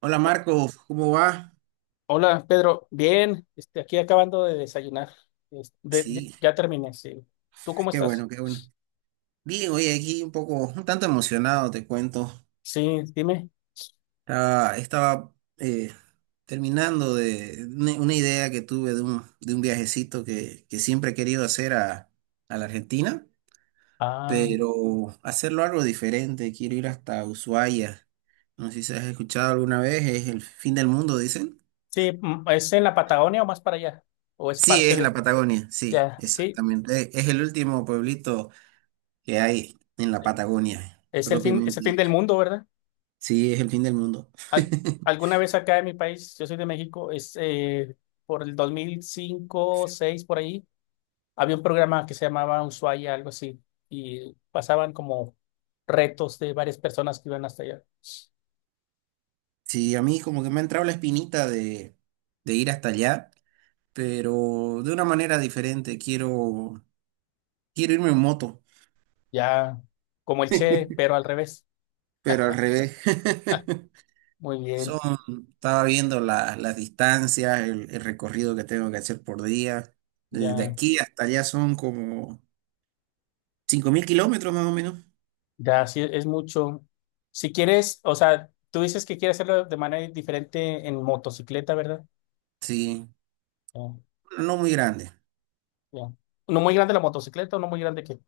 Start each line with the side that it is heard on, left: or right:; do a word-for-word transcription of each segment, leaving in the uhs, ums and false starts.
right: Hola Marco, ¿cómo va?
left: Hola, Pedro. Bien, este, aquí acabando de desayunar. Es- de- ya,
right: Sí,
left: ya terminé, sí. ¿Tú cómo
right: qué
left: estás?
right: bueno, qué bueno. Bien, oye, aquí un poco, un tanto emocionado, te cuento.
left: Sí, dime.
right: Ah, estaba eh, terminando de una una idea que tuve de un, de un viajecito que, que siempre he querido hacer a, a la Argentina,
left: Ah,
right: pero hacerlo algo diferente. Quiero ir hasta Ushuaia. No sé si has escuchado alguna vez, es el fin del mundo, dicen.
left: sí, mm, ¿es en la Patagonia o más para allá? ¿O es
right: Sí,
left: parte
right: es en la
left: de?
right: Patagonia, sí,
left: Ya, sí.
right: exactamente. Es, es el último pueblito que hay en la Patagonia,
left: Es el fin, es el
right: propiamente
left: fin del
right: dicho.
left: mundo, ¿verdad?
right: Sí, es el fin del mundo.
left: Al- alguna vez acá en mi país, yo soy de México, es eh, por el dos mil cinco, seis por ahí, había un programa que se llamaba Ushuaia, algo así, y pasaban como retos de varias personas que iban hasta allá.
right: Sí, a mí como que me ha entrado la espinita de, de ir hasta allá, pero de una manera diferente. Quiero, quiero irme en moto,
left: Ya, como el Che, pero al revés.
right: pero al revés.
left: Muy
right: Son,
left: bien,
right: estaba viendo la- las distancias, el, el recorrido que tengo que hacer por día. Desde
left: ya,
right: aquí hasta allá son como cinco mil kilómetros más o menos.
left: ya, sí, es mucho. Si quieres, o sea, tú dices que quieres hacerlo de manera diferente en motocicleta, ¿verdad?
right: Sí,
left: Ya,
right: no muy grande.
left: ya. ¿No muy grande la motocicleta o no muy grande que?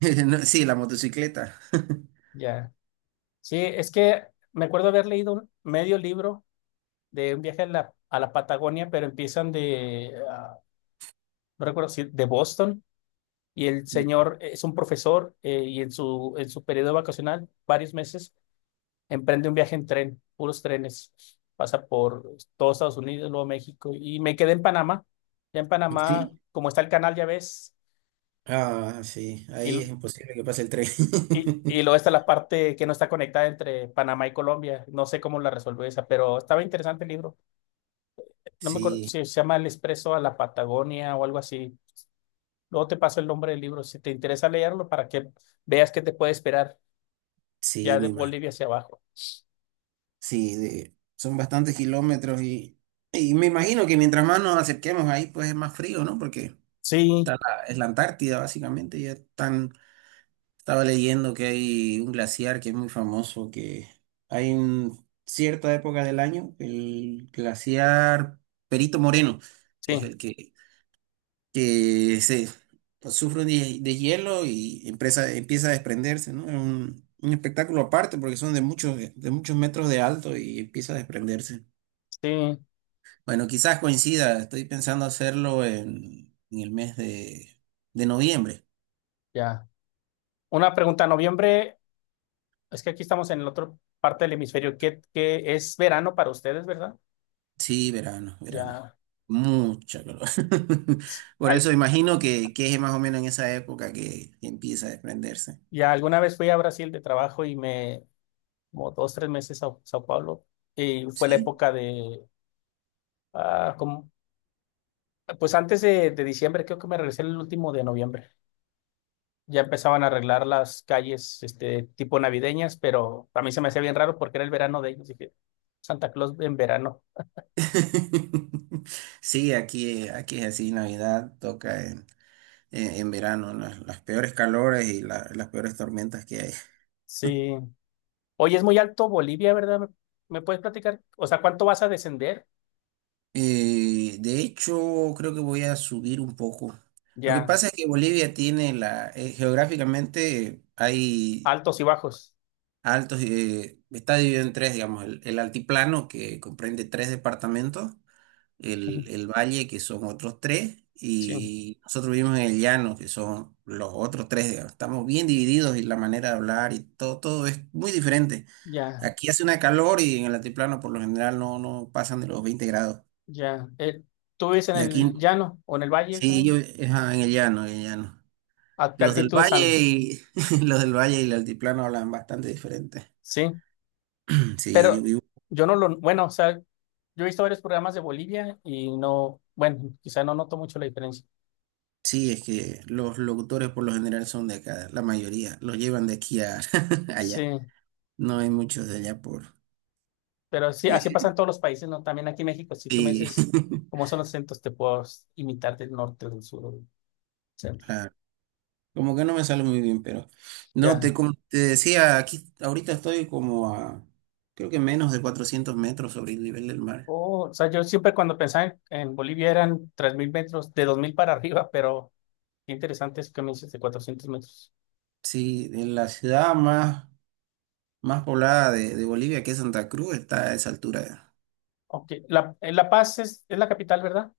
right: No, Sí, la motocicleta.
left: Ya. Sí, es que me acuerdo haber leído un medio libro de un viaje a la, a la Patagonia, pero empiezan de, ah, no recuerdo si, de Boston, y el señor es un profesor eh, y en su, en su periodo vacacional, varios meses emprende un viaje en tren, puros trenes. Pasa por todo Estados Unidos, luego México. Y me quedé en Panamá. Ya en Panamá,
right: Sí.
left: como está el canal, ya ves.
right: Ah, sí, ahí es
left: Y,
right: imposible que pase el tren.
left: y, y luego está la parte que no está conectada entre Panamá y Colombia. No sé cómo la resolvió esa, pero estaba interesante el libro. No me acuerdo
right: Sí,
left: si se llama El Expreso a la Patagonia o algo así. Luego te paso el nombre del libro si te interesa leerlo para que veas qué te puede esperar
right: sí,
left: ya de
right: me imagino.
left: Bolivia hacia abajo.
right: Sí, de- son bastantes kilómetros y, y me imagino que mientras más nos acerquemos ahí, pues es más frío, ¿no? Porque está
left: Sí,
right: la- es la Antártida, básicamente. Ya están, estaba leyendo que hay un glaciar que es muy famoso, que hay en cierta época del año, el glaciar Perito Moreno, que es
left: sí,
right: el que que se sufre un de- hielo y empresa- empieza a desprenderse, ¿no? Es un, un espectáculo aparte porque son de muchos, de muchos metros de alto y empieza a desprenderse.
left: sí,
right: Bueno, quizás coincida, estoy pensando hacerlo en, en el mes de, de noviembre.
left: ya. Una pregunta, ¿noviembre? Es que aquí estamos en la otra parte del hemisferio, que, que es verano para ustedes, ¿verdad?
right: Sí, verano, verano.
left: Ya,
right: Mucha calor. Por
left: al-
right: eso imagino que, que es más o menos en esa época que, que empieza a desprenderse.
left: ya alguna vez fui a Brasil de trabajo y me, como dos, tres meses a Sao Paulo, y fue la
right: ¿Sí?
left: época de, ah, como, pues antes de, de diciembre, creo que me regresé el último de noviembre. Ya empezaban a arreglar las calles, este, tipo navideñas, pero a mí se me hacía bien raro porque era el verano de ellos, dije, Santa Claus en verano.
right: Sí, aquí, aquí es así, Navidad toca en eh, en verano, las, las peores calores y la- las peores tormentas que hay.
left: Sí. Oye, es muy alto Bolivia, ¿verdad? ¿Me me puedes platicar? O sea, ¿cuánto vas a descender?
right: Eh, de hecho, creo que voy a subir un poco. Lo que
left: Ya,
right: pasa es que Bolivia tiene la, eh, geográficamente hay
left: altos y bajos.
right: altos, eh, está dividido en tres, digamos, el, el altiplano que comprende tres departamentos,
left: Ujú,
right: el, el valle, que son otros tres,
left: sí,
right: y nosotros vivimos en el llano, que son los otros tres, digamos. Estamos bien divididos y la manera de hablar y todo, todo es muy diferente.
left: ya,
right: Aquí hace una calor y en el altiplano por lo general no, no pasan de los veinte grados.
left: ya. Eh, ¿tú vives en
right: Y aquí,
left: el llano o en el valle?
right: sí, yo,
left: ¿Cómo?
right: ajá, en el llano, en el llano.
left: ¿A qué
right: Los del
left: altitud
right: valle
left: están?
right: y los del valle y el altiplano hablan bastante diferente.
left: Sí,
right: Sí, yo
left: pero
right: vivo-
left: yo no lo, bueno, o sea, yo he visto varios programas de Bolivia y no, bueno, quizá no noto mucho la diferencia.
right: Sí, es que los locutores por lo general son de acá, la mayoría los llevan de aquí a
left: Sí,
right: allá. No hay muchos de allá por...
left: pero sí, así
right: Eh,
left: pasa en todos los países, ¿no? También aquí en México, si tú me
right: Sí,
left: dices cómo son los centros, te puedo imitar del norte, del sur, o del centro.
right: claro. Como que no me sale muy bien, pero... No, te,
left: Ya.
right: como te decía, aquí ahorita estoy como a... Creo que menos de cuatrocientos metros sobre el nivel del mar.
left: Oh, o sea, yo siempre cuando pensaba en, en Bolivia eran tres mil metros, de dos mil para arriba, pero. Qué interesante eso que me dices de cuatrocientos metros.
right: Sí, en la ciudad más, más poblada de, de Bolivia, que es Santa Cruz, está a esa altura.
left: Ok, La, eh, La Paz es, es la capital, ¿verdad?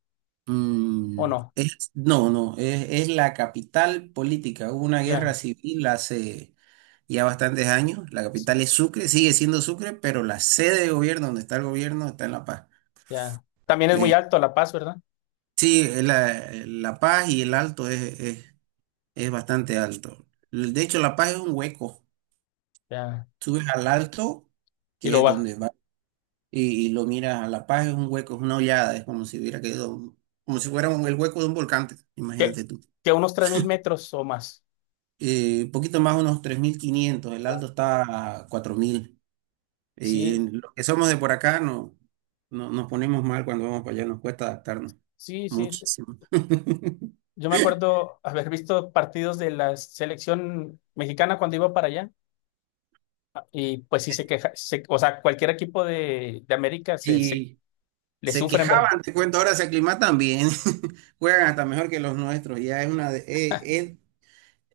left: ¿O
right: Mm,
left: no?
right: es- no, no, es, es la capital política. Hubo una guerra
left: Ya,
right: civil hace ya bastantes años. La
left: sí,
right: capital es Sucre, sigue siendo Sucre, pero la sede de gobierno, donde está el gobierno, está en La Paz.
left: ya. También es muy
right: Eh,
left: alto La Paz, ¿verdad?
right: sí, es la, La Paz y el Alto es, es, es bastante alto. De hecho, La Paz es un hueco.
left: Ya.
right: Subes al Alto,
left: Y
right: que
left: lo
right: es
left: baja.
right: donde va, y, y lo miras a La Paz, es un hueco, es una hollada, es como si hubiera quedado, como si fuera un- el hueco de un volcán,
left: Que,
right: imagínate tú.
left: que a unos tres mil metros o más.
right: Eh, un poquito más, unos tres mil quinientos. el
left: O-
right: alto está a cuatro mil. Eh,
left: Sí,
right: los que somos de por acá no, no, nos ponemos mal cuando vamos para allá, nos cuesta adaptarnos
left: sí, sí, sí.
right: muchísimo.
left: Yo me acuerdo haber visto partidos de la selección mexicana cuando iba para allá. Y pues sí se queja. Se- o sea, cualquier equipo de, de América se, se-
right: Y
left: le
right: se
left: sufren, ¿verdad?
right: quejaban, te cuento, ahora se aclimatan bien, juegan hasta mejor que los nuestros, ya es una... de- eh, eh,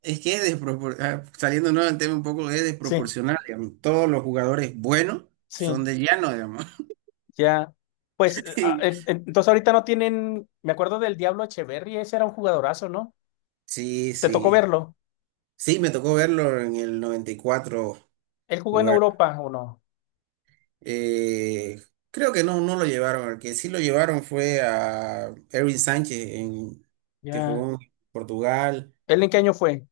right: es que es desproporcional, saliéndonos del tema un poco, es
left: Sí,
right: desproporcional, digamos. Todos los jugadores buenos son
left: sí.
right: del llano, digamos.
left: Ya, pues eh, ah, eh, eh, entonces ahorita no tienen, me acuerdo del Diablo Echeverri, ese era un jugadorazo, ¿no?
right: Sí,
left: ¿Te tocó
right: sí.
left: verlo?
right: Sí, me tocó verlo en el noventa y cuatro
left: ¿Él jugó en
right: jugar.
left: Europa o no?
right: Eh, Creo que no, no lo llevaron. El que sí lo llevaron fue a Erwin Sánchez, en, que
left: Ya.
right: jugó en Portugal
left: ¿Él en qué año fue?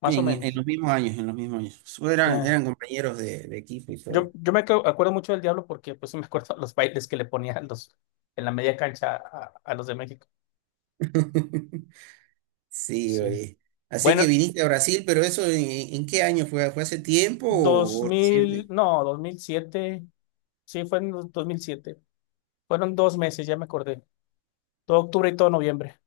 left: Más o
right: en, en
left: menos.
right: los mismos años, en los mismos años. Eran,
left: Ya.
right: eran compañeros de, de equipo y
left: Yo,
right: todo.
left: yo me acu- acuerdo mucho del Diablo porque pues sí me acuerdo los bailes que le ponía a los, en la media cancha a, a los de México.
right: Sí,
left: Sí.
right: oye. Así que
left: Bueno,
right: viniste a Brasil, pero eso, ¿en, en qué año fue? ¿Fue hace tiempo
left: dos
right: o, o
left: mil,
right: reciente?
left: no, dos mil siete. Sí, fue en dos mil siete. Fueron dos meses, ya me acordé. Todo octubre y todo noviembre.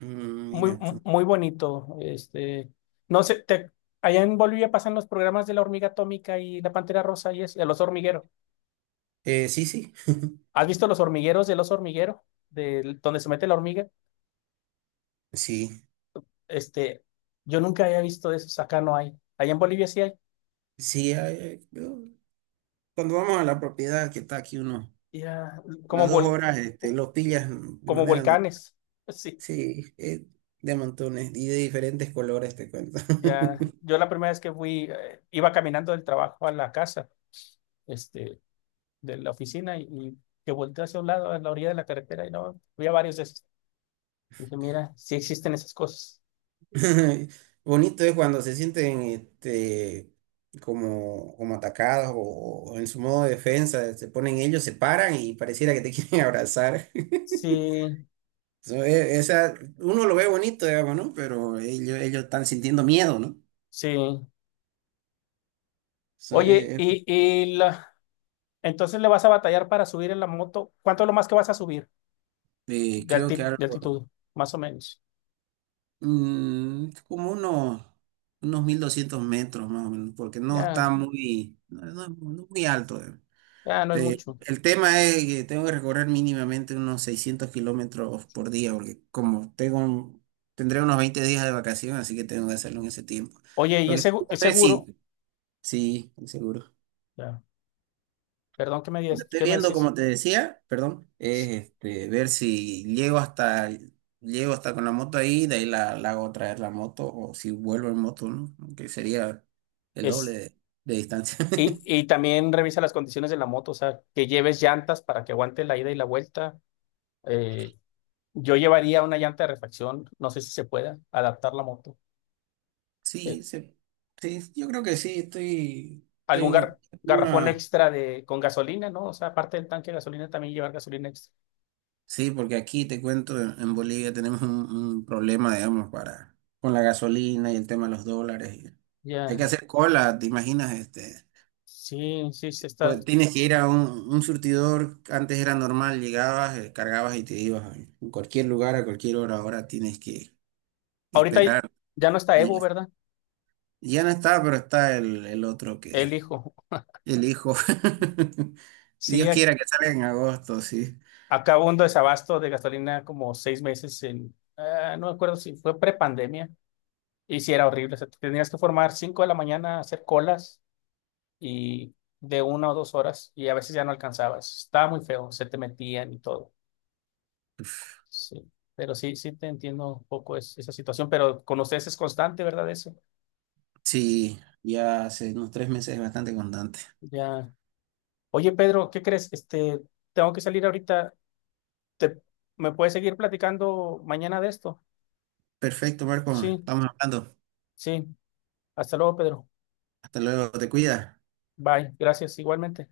right: Mm,
left: Muy,
right: mira
left: mu-
right: tú.
left: muy bonito. Este, no sé, te- allá en Bolivia pasan los programas de la hormiga atómica y la pantera rosa y es el oso hormiguero.
right: Eh, sí, sí,
left: ¿Has visto los hormigueros del oso hormiguero? Del, donde se mete la hormiga.
right: sí,
left: Este, yo nunca había visto esos. Acá no hay. Allá en Bolivia sí hay.
right: sí. Ah, eh, yo- cuando vamos a la propiedad que está aquí uno,
left: Ya, como
right: las dos
left: vol-
right: horas, este, lo pillas de
left: como
right: manera.
left: volcanes. Sí,
right: Sí, eh, de montones y de diferentes colores te cuento.
left: ya. Yo la primera vez que fui, eh, iba caminando del trabajo a la casa, este, de la oficina y, y que volteé hacia un lado, a la orilla de la carretera y no, había varios de esos. Dije, mira, sí existen esas cosas.
right: Bonito es cuando se sienten este, como, como atacados o, o en su modo de defensa, se ponen ellos, se paran y pareciera que te quieren abrazar.
left: Sí,
right: So, e- esa, uno lo ve bonito, digamos, ¿no? Pero ellos, ellos están sintiendo miedo, ¿no?
left: sí.
right: So,
left: Oye,
right: eh,
left: y, y la- entonces le vas a batallar para subir en la moto. ¿Cuánto es lo más que vas a subir
right: eh,
left: de,
right: creo que
left: alti- de
right: algo,
left: altitud? Más o menos.
right: mm, como unos, unos mil doscientos metros más o menos, porque no
left: Ya,
right: está muy, no, no- no muy alto.
left: ya no es
right: Eh,
left: mucho.
right: el tema es que tengo que recorrer mínimamente unos seiscientos kilómetros por día, porque como tengo un- tendré unos veinte días de vacación, así que tengo que hacerlo en ese tiempo.
left: Oye, y
right: Lo que
left: es,
right: estoy
left: segu-
right: viendo
left: es
right: es
left: seguro.
right: si, sí, seguro.
left: Ya. Perdón, ¿qué me
right: Lo que
left: dices?
right: estoy
left: ¿Qué me
right: viendo,
left: decís?
right: como te decía, perdón, es este, ver si llego hasta, llego hasta con la moto ahí, de ahí la, la hago traer la moto, o si vuelvo en moto, ¿no? Que sería el doble
left: Es,
right: de de distancia.
left: y, y también revisa las condiciones de la moto, o sea, que lleves llantas para que aguante la ida y la vuelta. Eh, yo llevaría una llanta de refacción, no sé si se pueda adaptar la moto. Eh,
right: Sí, se- sí, yo creo que sí, estoy,
left: algún
right: tengo
left: gar- garrafón
right: una...
left: extra de, con gasolina, ¿no? O sea, aparte del tanque de gasolina, también llevar gasolina extra.
right: Sí, porque aquí te cuento, en en Bolivia tenemos un, un problema, digamos, para, con la gasolina y el tema de los dólares. y hay que
left: Ya,
right: hacer cola, ¿te imaginas? Este,
left: sí, sí, se está.
right: pues tienes que ir a un, un surtidor, antes era normal, llegabas, eh, cargabas y te ibas a en cualquier lugar, a cualquier hora, ahora tienes que
left: Ahorita
right: esperar
left: ya no está Evo,
right: días.
left: ¿verdad?
right: Ya no está, pero está el, el otro que...
left: El hijo.
right: El hijo.
left: Sí,
right: Dios
left: a-
right: quiera que salga en agosto, sí.
left: acabó un desabasto de gasolina como seis meses en, ah, no me acuerdo si fue prepandemia. Y sí, era horrible. O sea, te tenías que formar cinco de la mañana, a hacer colas y de una o dos horas, y a veces ya no alcanzabas. Estaba muy feo, se te metían y todo. Sí, pero sí, sí te entiendo un poco es- esa situación, pero con ustedes es constante, ¿verdad? Eso.
right: Sí, ya hace unos tres meses es bastante constante.
left: Ya. Oye, Pedro, ¿qué crees? Este, tengo que salir ahorita. ¿Te, me puedes seguir platicando mañana de esto?
right: Perfecto, Marco.
left: Sí,
right: Estamos hablando.
left: sí. Hasta luego, Pedro.
right: Hasta luego. Te cuidas.
left: Bye. Gracias, igualmente.